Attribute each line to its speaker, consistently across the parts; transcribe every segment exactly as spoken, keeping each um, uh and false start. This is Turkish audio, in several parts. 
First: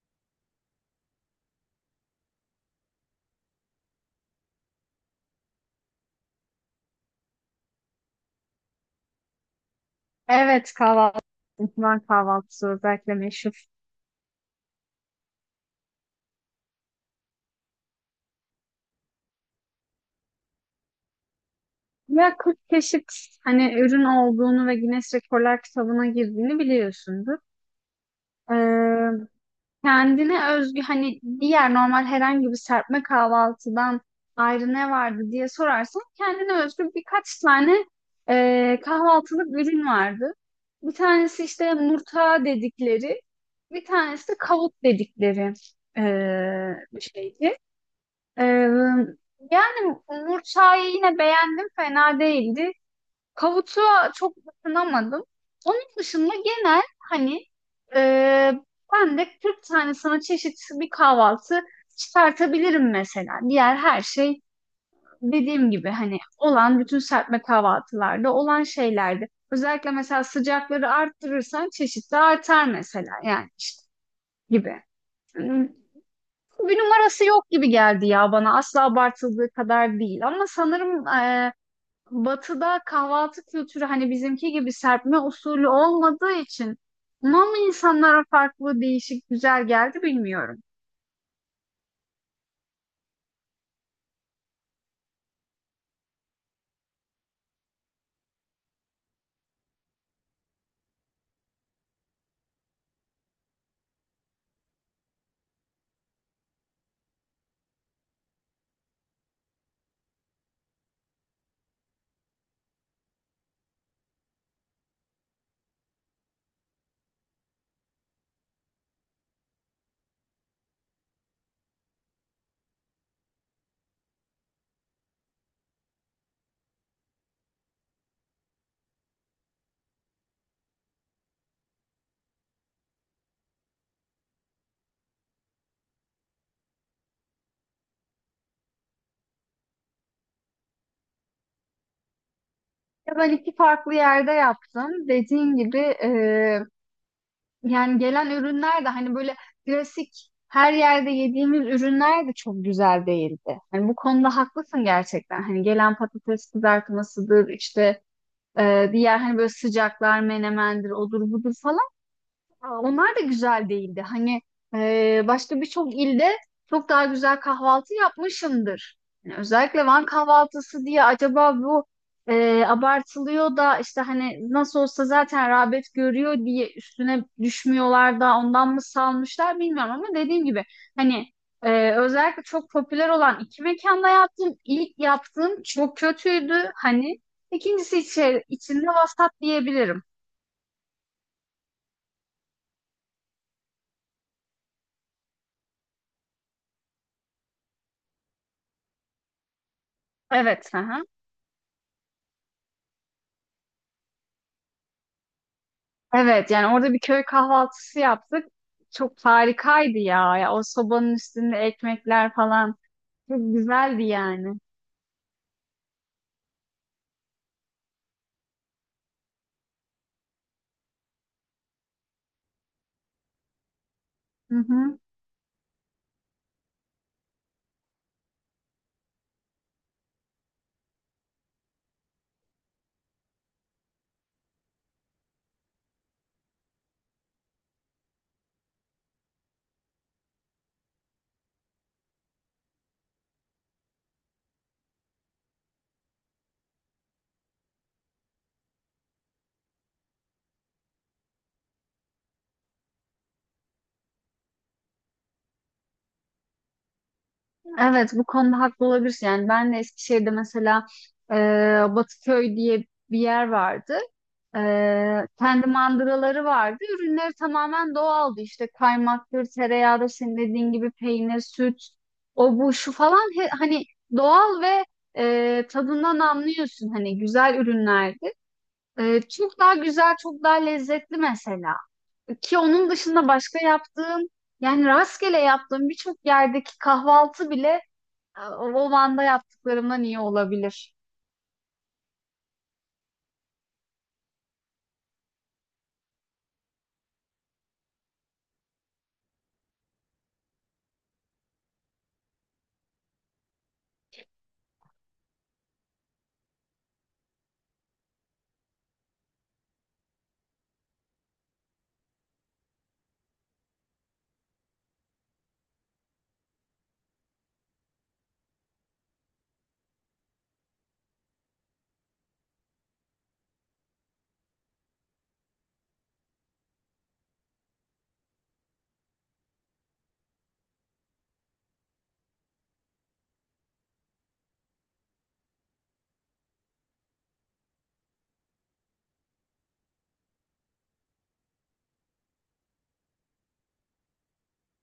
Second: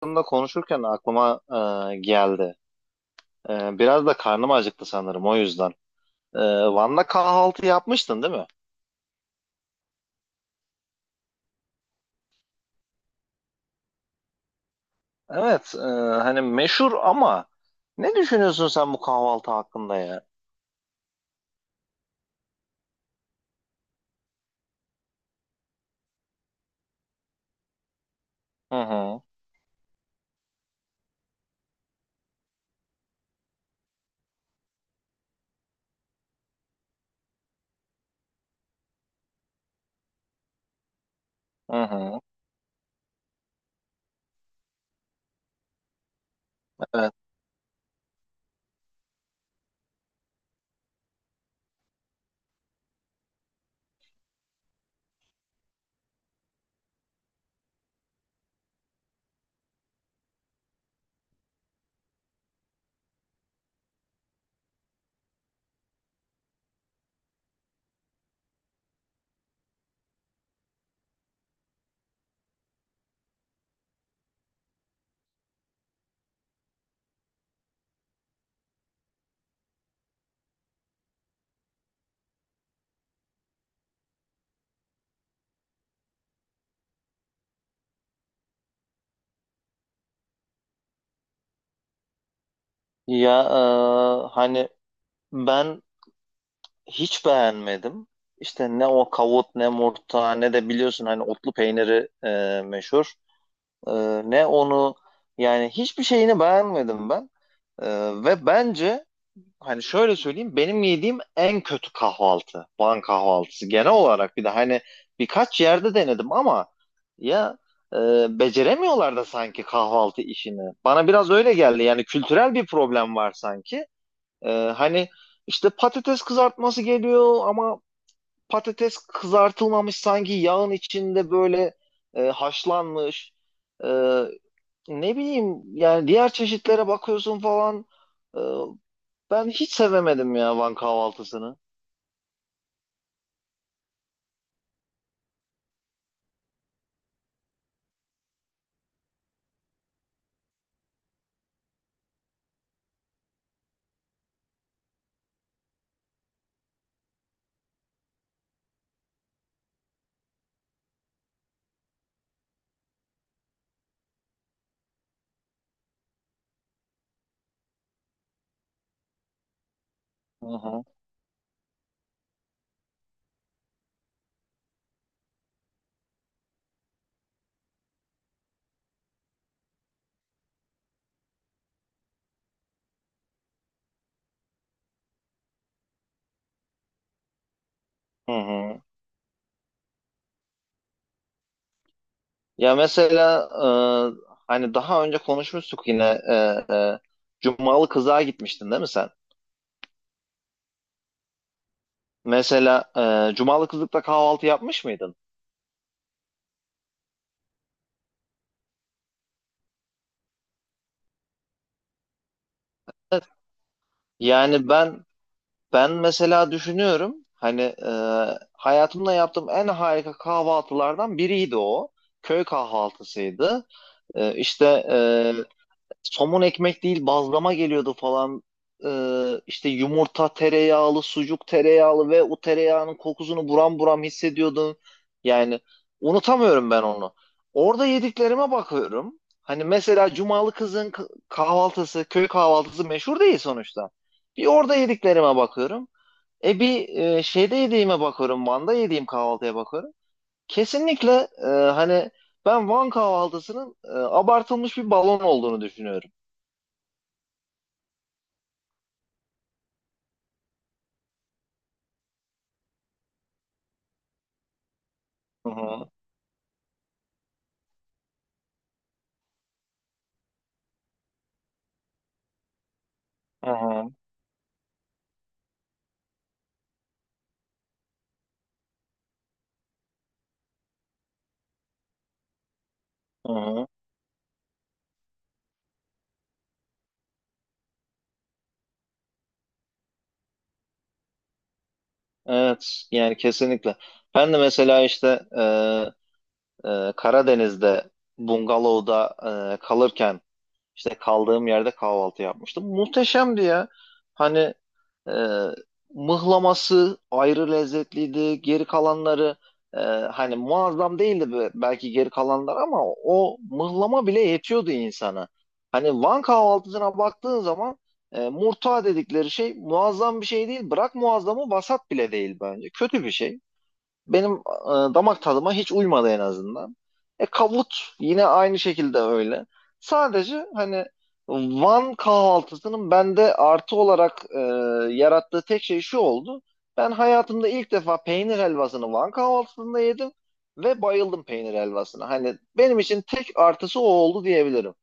Speaker 1: Hakkında konuşurken aklıma e, geldi. E, biraz da karnım acıktı sanırım o yüzden. E, Van'da kahvaltı yapmıştın değil mi?
Speaker 2: Evet, kahvaltı, İhmal kahvaltısı özellikle meşhur.
Speaker 1: Evet, e, hani meşhur ama ne düşünüyorsun sen bu kahvaltı hakkında ya?
Speaker 2: Ya kırk çeşit hani ürün olduğunu ve Guinness Rekorlar kitabına girdiğini biliyorsundur.
Speaker 1: Hı
Speaker 2: Ee,
Speaker 1: hı,
Speaker 2: Kendine özgü hani diğer normal herhangi bir serpme kahvaltıdan ayrı ne vardı diye sorarsan kendine özgü birkaç tane e, kahvaltılık ürün vardı. Bir tanesi işte
Speaker 1: hı hı,
Speaker 2: murta dedikleri, bir tanesi de kavut dedikleri e, bir
Speaker 1: evet.
Speaker 2: şeydi. Ee, Yani Murçay'ı yine beğendim, fena değildi. Kavutu'a çok ısınamadım. Onun dışında genel hani e, ben de kırk tane sana çeşit bir kahvaltı çıkartabilirim mesela. Diğer her şey dediğim gibi hani olan bütün serpme kahvaltılarda olan şeylerdi. Özellikle mesela sıcakları arttırırsan çeşit de artar mesela yani işte gibi bir numarası yok gibi geldi ya bana. Asla abartıldığı kadar değil. Ama sanırım e, Batı'da kahvaltı kültürü hani bizimki gibi serpme usulü olmadığı için buna mı insanlara farklı, değişik, güzel geldi bilmiyorum.
Speaker 1: Ya e, hani ben hiç beğenmedim. İşte ne o kavut ne murta ne de biliyorsun hani otlu peyniri e, meşhur. E, Ne onu yani hiçbir şeyini beğenmedim ben. E, Ve bence hani şöyle söyleyeyim, benim yediğim en kötü kahvaltı Van kahvaltısı genel olarak. Bir de hani birkaç yerde denedim ama ya e, beceremiyorlar da sanki kahvaltı işini. Bana biraz öyle geldi, yani kültürel bir problem var sanki. E, hani işte patates kızartması geliyor ama patates kızartılmamış sanki, yağın içinde böyle e, haşlanmış. E, Ne bileyim yani, diğer çeşitlere bakıyorsun falan. Ee, Ben hiç sevemedim ya Van kahvaltısını.
Speaker 2: Ya ben iki farklı yerde yaptım. Dediğin gibi e, yani gelen ürünler de hani böyle klasik her yerde yediğimiz ürünler de çok güzel değildi. Hani bu konuda haklısın gerçekten. Hani gelen patates kızartmasıdır işte. Ee, diğer hani böyle sıcaklar menemendir odur budur falan. Aa, onlar da güzel değildi. Hani e, başka birçok ilde çok daha güzel kahvaltı yapmışımdır. Yani özellikle Van
Speaker 1: Hı hı.
Speaker 2: kahvaltısı diye acaba bu e, abartılıyor da işte hani nasıl olsa zaten rağbet görüyor diye üstüne düşmüyorlar da ondan mı salmışlar bilmiyorum ama dediğim gibi hani e, özellikle çok popüler olan iki mekanda yaptım. İlk yaptığım çok kötüydü hani. İkincisi
Speaker 1: Hı
Speaker 2: içi,
Speaker 1: hı.
Speaker 2: içinde vasat diyebilirim.
Speaker 1: Ya mesela e, hani daha önce konuşmuştuk yine, e, e, Cumalı kızlığa gitmiştin değil mi sen?
Speaker 2: Evet. Hı hı.
Speaker 1: Mesela e, Cumalı kızlıkta kahvaltı yapmış mıydın?
Speaker 2: Evet, yani orada bir köy kahvaltısı yaptık. Çok harikaydı ya. Ya o sobanın üstünde ekmekler falan çok güzeldi yani.
Speaker 1: Yani ben ben mesela düşünüyorum, hani e, hayatımda yaptığım en harika kahvaltılardan biriydi o. Köy kahvaltısıydı. E,
Speaker 2: Hı
Speaker 1: işte
Speaker 2: hı.
Speaker 1: e, Somun ekmek değil, bazlama geliyordu falan. Ee, işte yumurta tereyağlı, sucuk tereyağlı ve o tereyağının kokusunu buram buram hissediyordun. Yani unutamıyorum ben onu. Orada yediklerime bakıyorum. Hani mesela Cumalı kızın k- kahvaltısı, köy kahvaltısı meşhur değil sonuçta. Bir orada yediklerime bakıyorum. E bir e, şeyde yediğime bakıyorum. Van'da yediğim kahvaltıya bakıyorum. Kesinlikle e, hani ben Van kahvaltısının e, abartılmış bir balon olduğunu düşünüyorum.
Speaker 2: Evet, bu konuda haklı olabilirsin. Yani ben de Eskişehir'de mesela e, Batıköy diye bir yer vardı. E,
Speaker 1: Hı
Speaker 2: kendi
Speaker 1: hı,
Speaker 2: mandıraları vardı. Ürünleri tamamen doğaldı. İşte kaymaktır, tereyağıdır, senin dediğin gibi peynir, süt, o bu şu falan. He-
Speaker 1: hı
Speaker 2: hani
Speaker 1: hı,
Speaker 2: doğal ve e, tadından anlıyorsun. Hani güzel ürünlerdi. Ee, çok daha güzel, çok daha lezzetli mesela. Ki onun dışında
Speaker 1: hı
Speaker 2: başka
Speaker 1: hı.
Speaker 2: yaptığım, yani rastgele yaptığım birçok yerdeki kahvaltı bile e, o o Van'da yaptıklarımdan iyi olabilir.
Speaker 1: Evet yani kesinlikle. Ben de mesela işte e, e, Karadeniz'de bungalovda e, kalırken işte kaldığım yerde kahvaltı yapmıştım. Muhteşemdi ya. Hani E, mıhlaması ayrı lezzetliydi. Geri kalanları e, hani muazzam değildi, be- belki geri kalanlar, ama o mıhlama bile yetiyordu insana. Hani Van kahvaltısına baktığın zaman e, murta dedikleri şey muazzam bir şey değil. Bırak muazzamı, vasat bile değil bence. Kötü bir şey, benim e, damak tadıma hiç uymadı en azından. E kavut yine aynı şekilde öyle. Sadece hani Van kahvaltısının bende artı olarak e, yarattığı tek şey şu oldu: ben hayatımda ilk defa peynir helvasını Van kahvaltısında yedim ve bayıldım peynir helvasına. Hani benim için tek artısı o oldu diyebilirim.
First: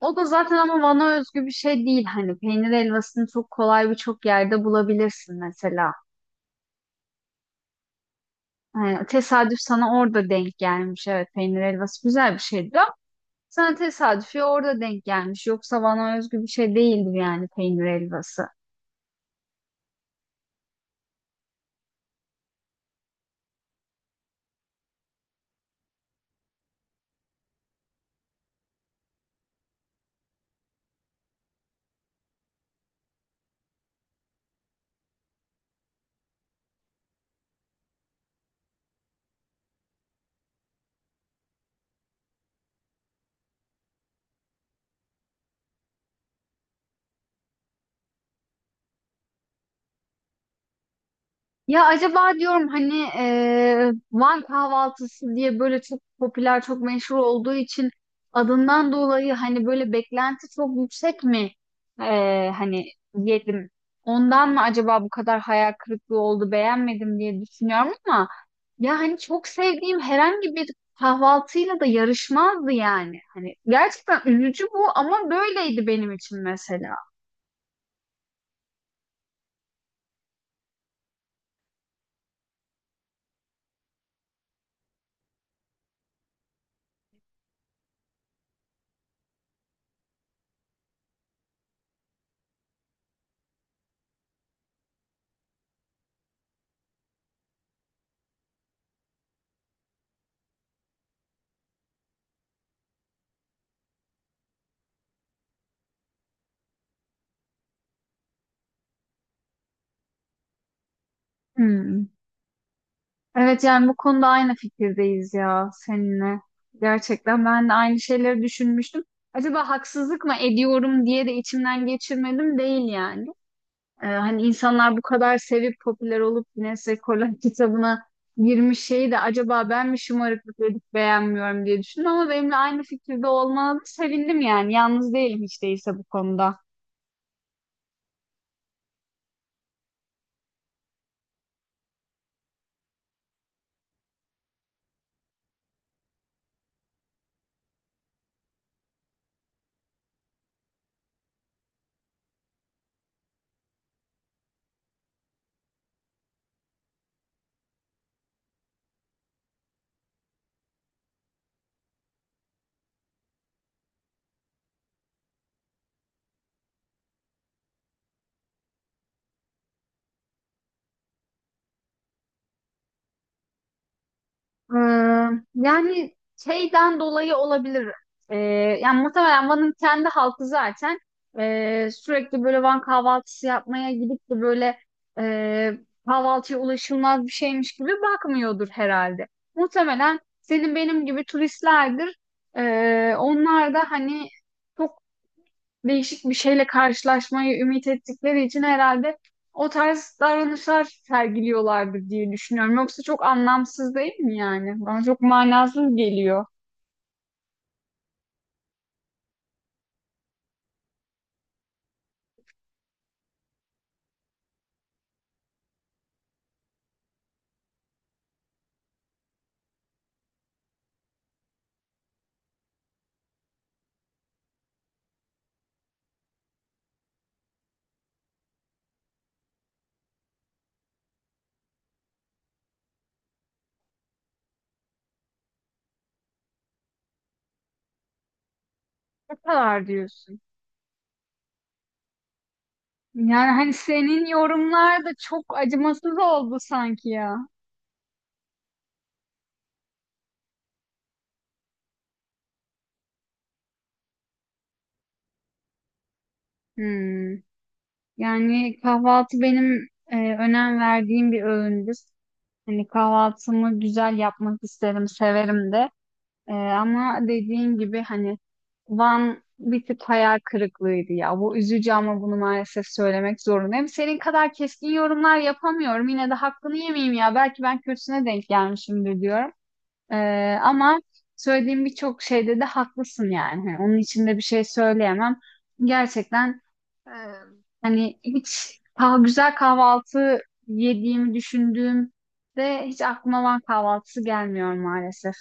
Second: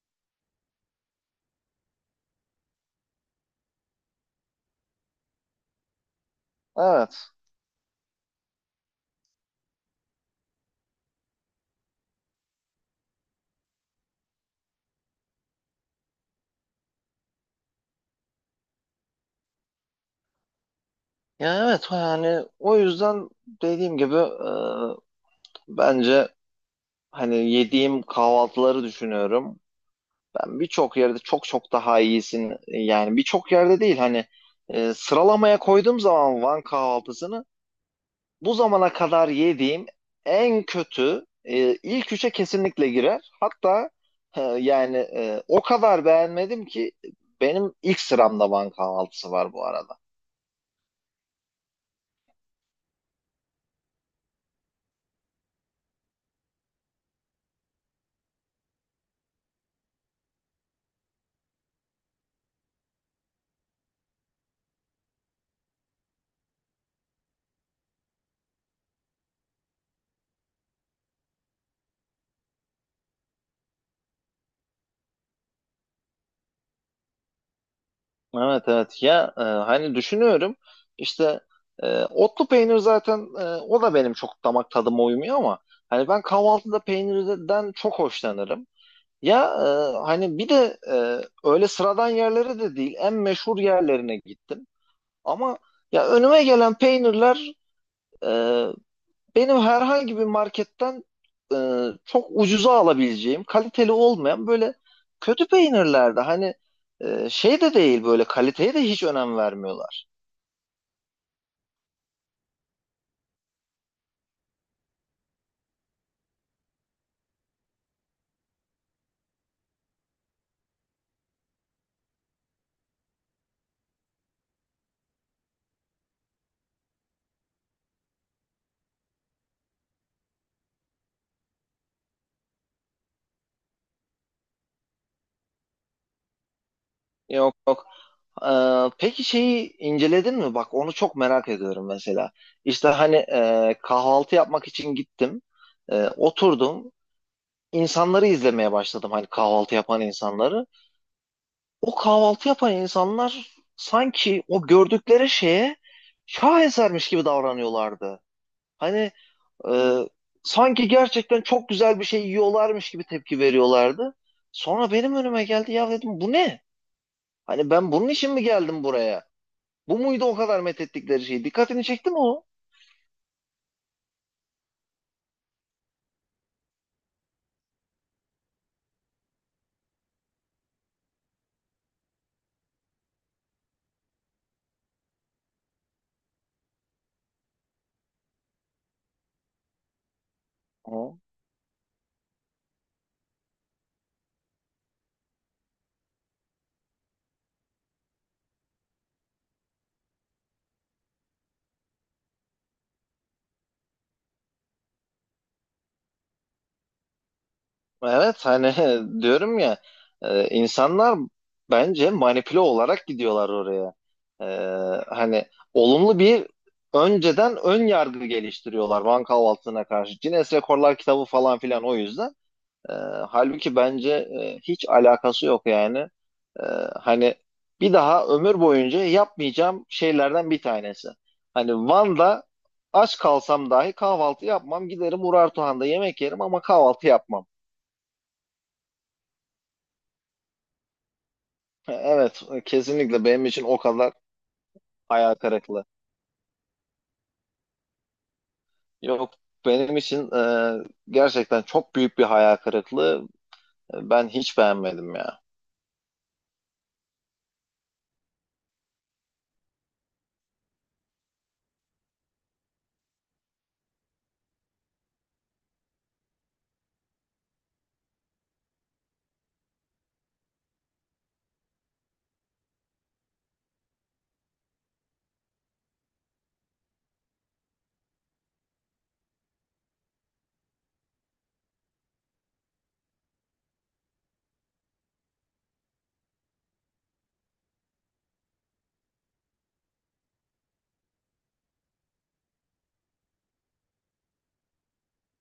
Speaker 2: O da zaten ama Van'a özgü bir şey değil. Hani peynir helvasını çok kolay birçok yerde bulabilirsin mesela.
Speaker 1: Evet.
Speaker 2: Ee, tesadüf sana orada denk gelmiş. Evet, peynir helvası güzel bir şeydir. Sen tesadüfi orada denk gelmiş. Yoksa bana özgü bir şey değildir yani peynir helvası.
Speaker 1: Ya evet, yani o yüzden dediğim gibi, e, bence hani yediğim kahvaltıları düşünüyorum. Ben birçok yerde çok çok daha iyisin. e, Yani birçok yerde değil hani, e, sıralamaya koyduğum zaman Van kahvaltısını bu zamana kadar yediğim en kötü e, ilk üçe kesinlikle girer. Hatta e, yani e, o kadar beğenmedim ki benim ilk sıramda Van kahvaltısı var bu arada.
Speaker 2: Ya acaba diyorum hani eee, Van kahvaltısı diye böyle çok popüler, çok meşhur olduğu için adından dolayı hani böyle beklenti çok yüksek mi? Eee, hani yedim. Ondan mı acaba bu kadar hayal kırıklığı oldu, beğenmedim diye düşünüyorum ama ya hani çok sevdiğim herhangi bir kahvaltıyla da yarışmazdı yani. Hani gerçekten üzücü bu ama böyleydi benim için mesela.
Speaker 1: Evet evet ya, e, hani düşünüyorum işte, e, otlu peynir zaten, e, o da benim çok damak tadıma uymuyor ama hani ben kahvaltıda peynirden çok hoşlanırım. Ya e, hani bir de, e, öyle sıradan yerlere de değil, en meşhur yerlerine gittim. Ama ya önüme gelen peynirler, e, benim herhangi bir marketten e, çok ucuza alabileceğim, kaliteli olmayan böyle kötü peynirlerdi. Hani e, şey de değil, böyle kaliteye de hiç önem vermiyorlar.
Speaker 2: Hmm. Evet, yani bu konuda aynı fikirdeyiz ya seninle. Gerçekten ben de aynı şeyleri düşünmüştüm. Acaba haksızlık mı ediyorum diye de içimden geçirmedim değil yani. Ee, hani insanlar bu kadar sevip popüler olup Guinness Rekorlar kitabına girmiş şeyi de acaba ben mi şımarıklık edip beğenmiyorum diye düşündüm ama benimle aynı fikirde olmanıza sevindim yani. Yalnız değilim hiç değilse bu konuda.
Speaker 1: Yok yok. E, peki şeyi inceledin mi? Bak onu çok merak ediyorum mesela. İşte hani e, kahvaltı yapmak için gittim. E, oturdum. İnsanları izlemeye başladım, hani kahvaltı yapan insanları. O kahvaltı yapan insanlar sanki o gördükleri şeye şahesermiş gibi davranıyorlardı. Hani e, sanki gerçekten çok güzel bir şey yiyorlarmış gibi tepki veriyorlardı. Sonra benim önüme geldi, ya dedim bu ne? Hani ben bunun için mi geldim buraya? Bu muydu o kadar methettikleri şey? Dikkatini çekti mi o?
Speaker 2: Ee, Yani şeyden dolayı olabilir. Ee, Yani muhtemelen Van'ın kendi halkı zaten ee, sürekli böyle Van kahvaltısı yapmaya gidip de böyle ee, kahvaltıya ulaşılmaz bir şeymiş gibi bakmıyordur herhalde. Muhtemelen senin benim
Speaker 1: Hı.
Speaker 2: gibi turistlerdir. Ee, onlar da hani çok değişik bir şeyle karşılaşmayı ümit ettikleri için herhalde o tarz davranışlar sergiliyorlardır diye düşünüyorum. Yoksa çok anlamsız değil mi yani? Bana çok manasız geliyor.
Speaker 1: Evet hani diyorum ya, e, insanlar bence manipüle olarak gidiyorlar oraya. E, Hani olumlu bir, önceden ön yargı geliştiriyorlar Van kahvaltısına karşı. Guinness Rekorlar kitabı falan filan o yüzden. E, Halbuki bence e, hiç alakası yok yani. E, Hani bir daha ömür boyunca yapmayacağım şeylerden bir tanesi. Hani Van'da aç kalsam dahi kahvaltı yapmam. Giderim Urartuhan'da yemek yerim ama kahvaltı yapmam.
Speaker 2: Ne kadar diyorsun?
Speaker 1: Evet, kesinlikle benim
Speaker 2: Yani
Speaker 1: için
Speaker 2: hani
Speaker 1: o kadar
Speaker 2: senin yorumlar da
Speaker 1: hayal
Speaker 2: çok
Speaker 1: kırıklığı.
Speaker 2: acımasız oldu sanki ya.
Speaker 1: Yok, benim için e, gerçekten çok büyük bir hayal kırıklığı. Ben hiç beğenmedim ya.
Speaker 2: Hmm. Yani kahvaltı benim e, önem verdiğim bir öğündür. Hani kahvaltımı güzel yapmak isterim, severim de. Ee, ama dediğin gibi hani Van bir tık hayal kırıklığıydı ya. Bu üzücü ama bunu maalesef söylemek zorundayım. Senin kadar keskin yorumlar yapamıyorum. Yine de hakkını yemeyeyim ya. Belki ben kötüsüne denk gelmişimdir diyorum. Ee, ama söylediğim birçok şeyde de haklısın yani. Hani onun için de bir şey söyleyemem. Gerçekten e, hani hiç kah güzel kahvaltı yediğimi düşündüğümde hiç aklıma Van kahvaltısı gelmiyor maalesef.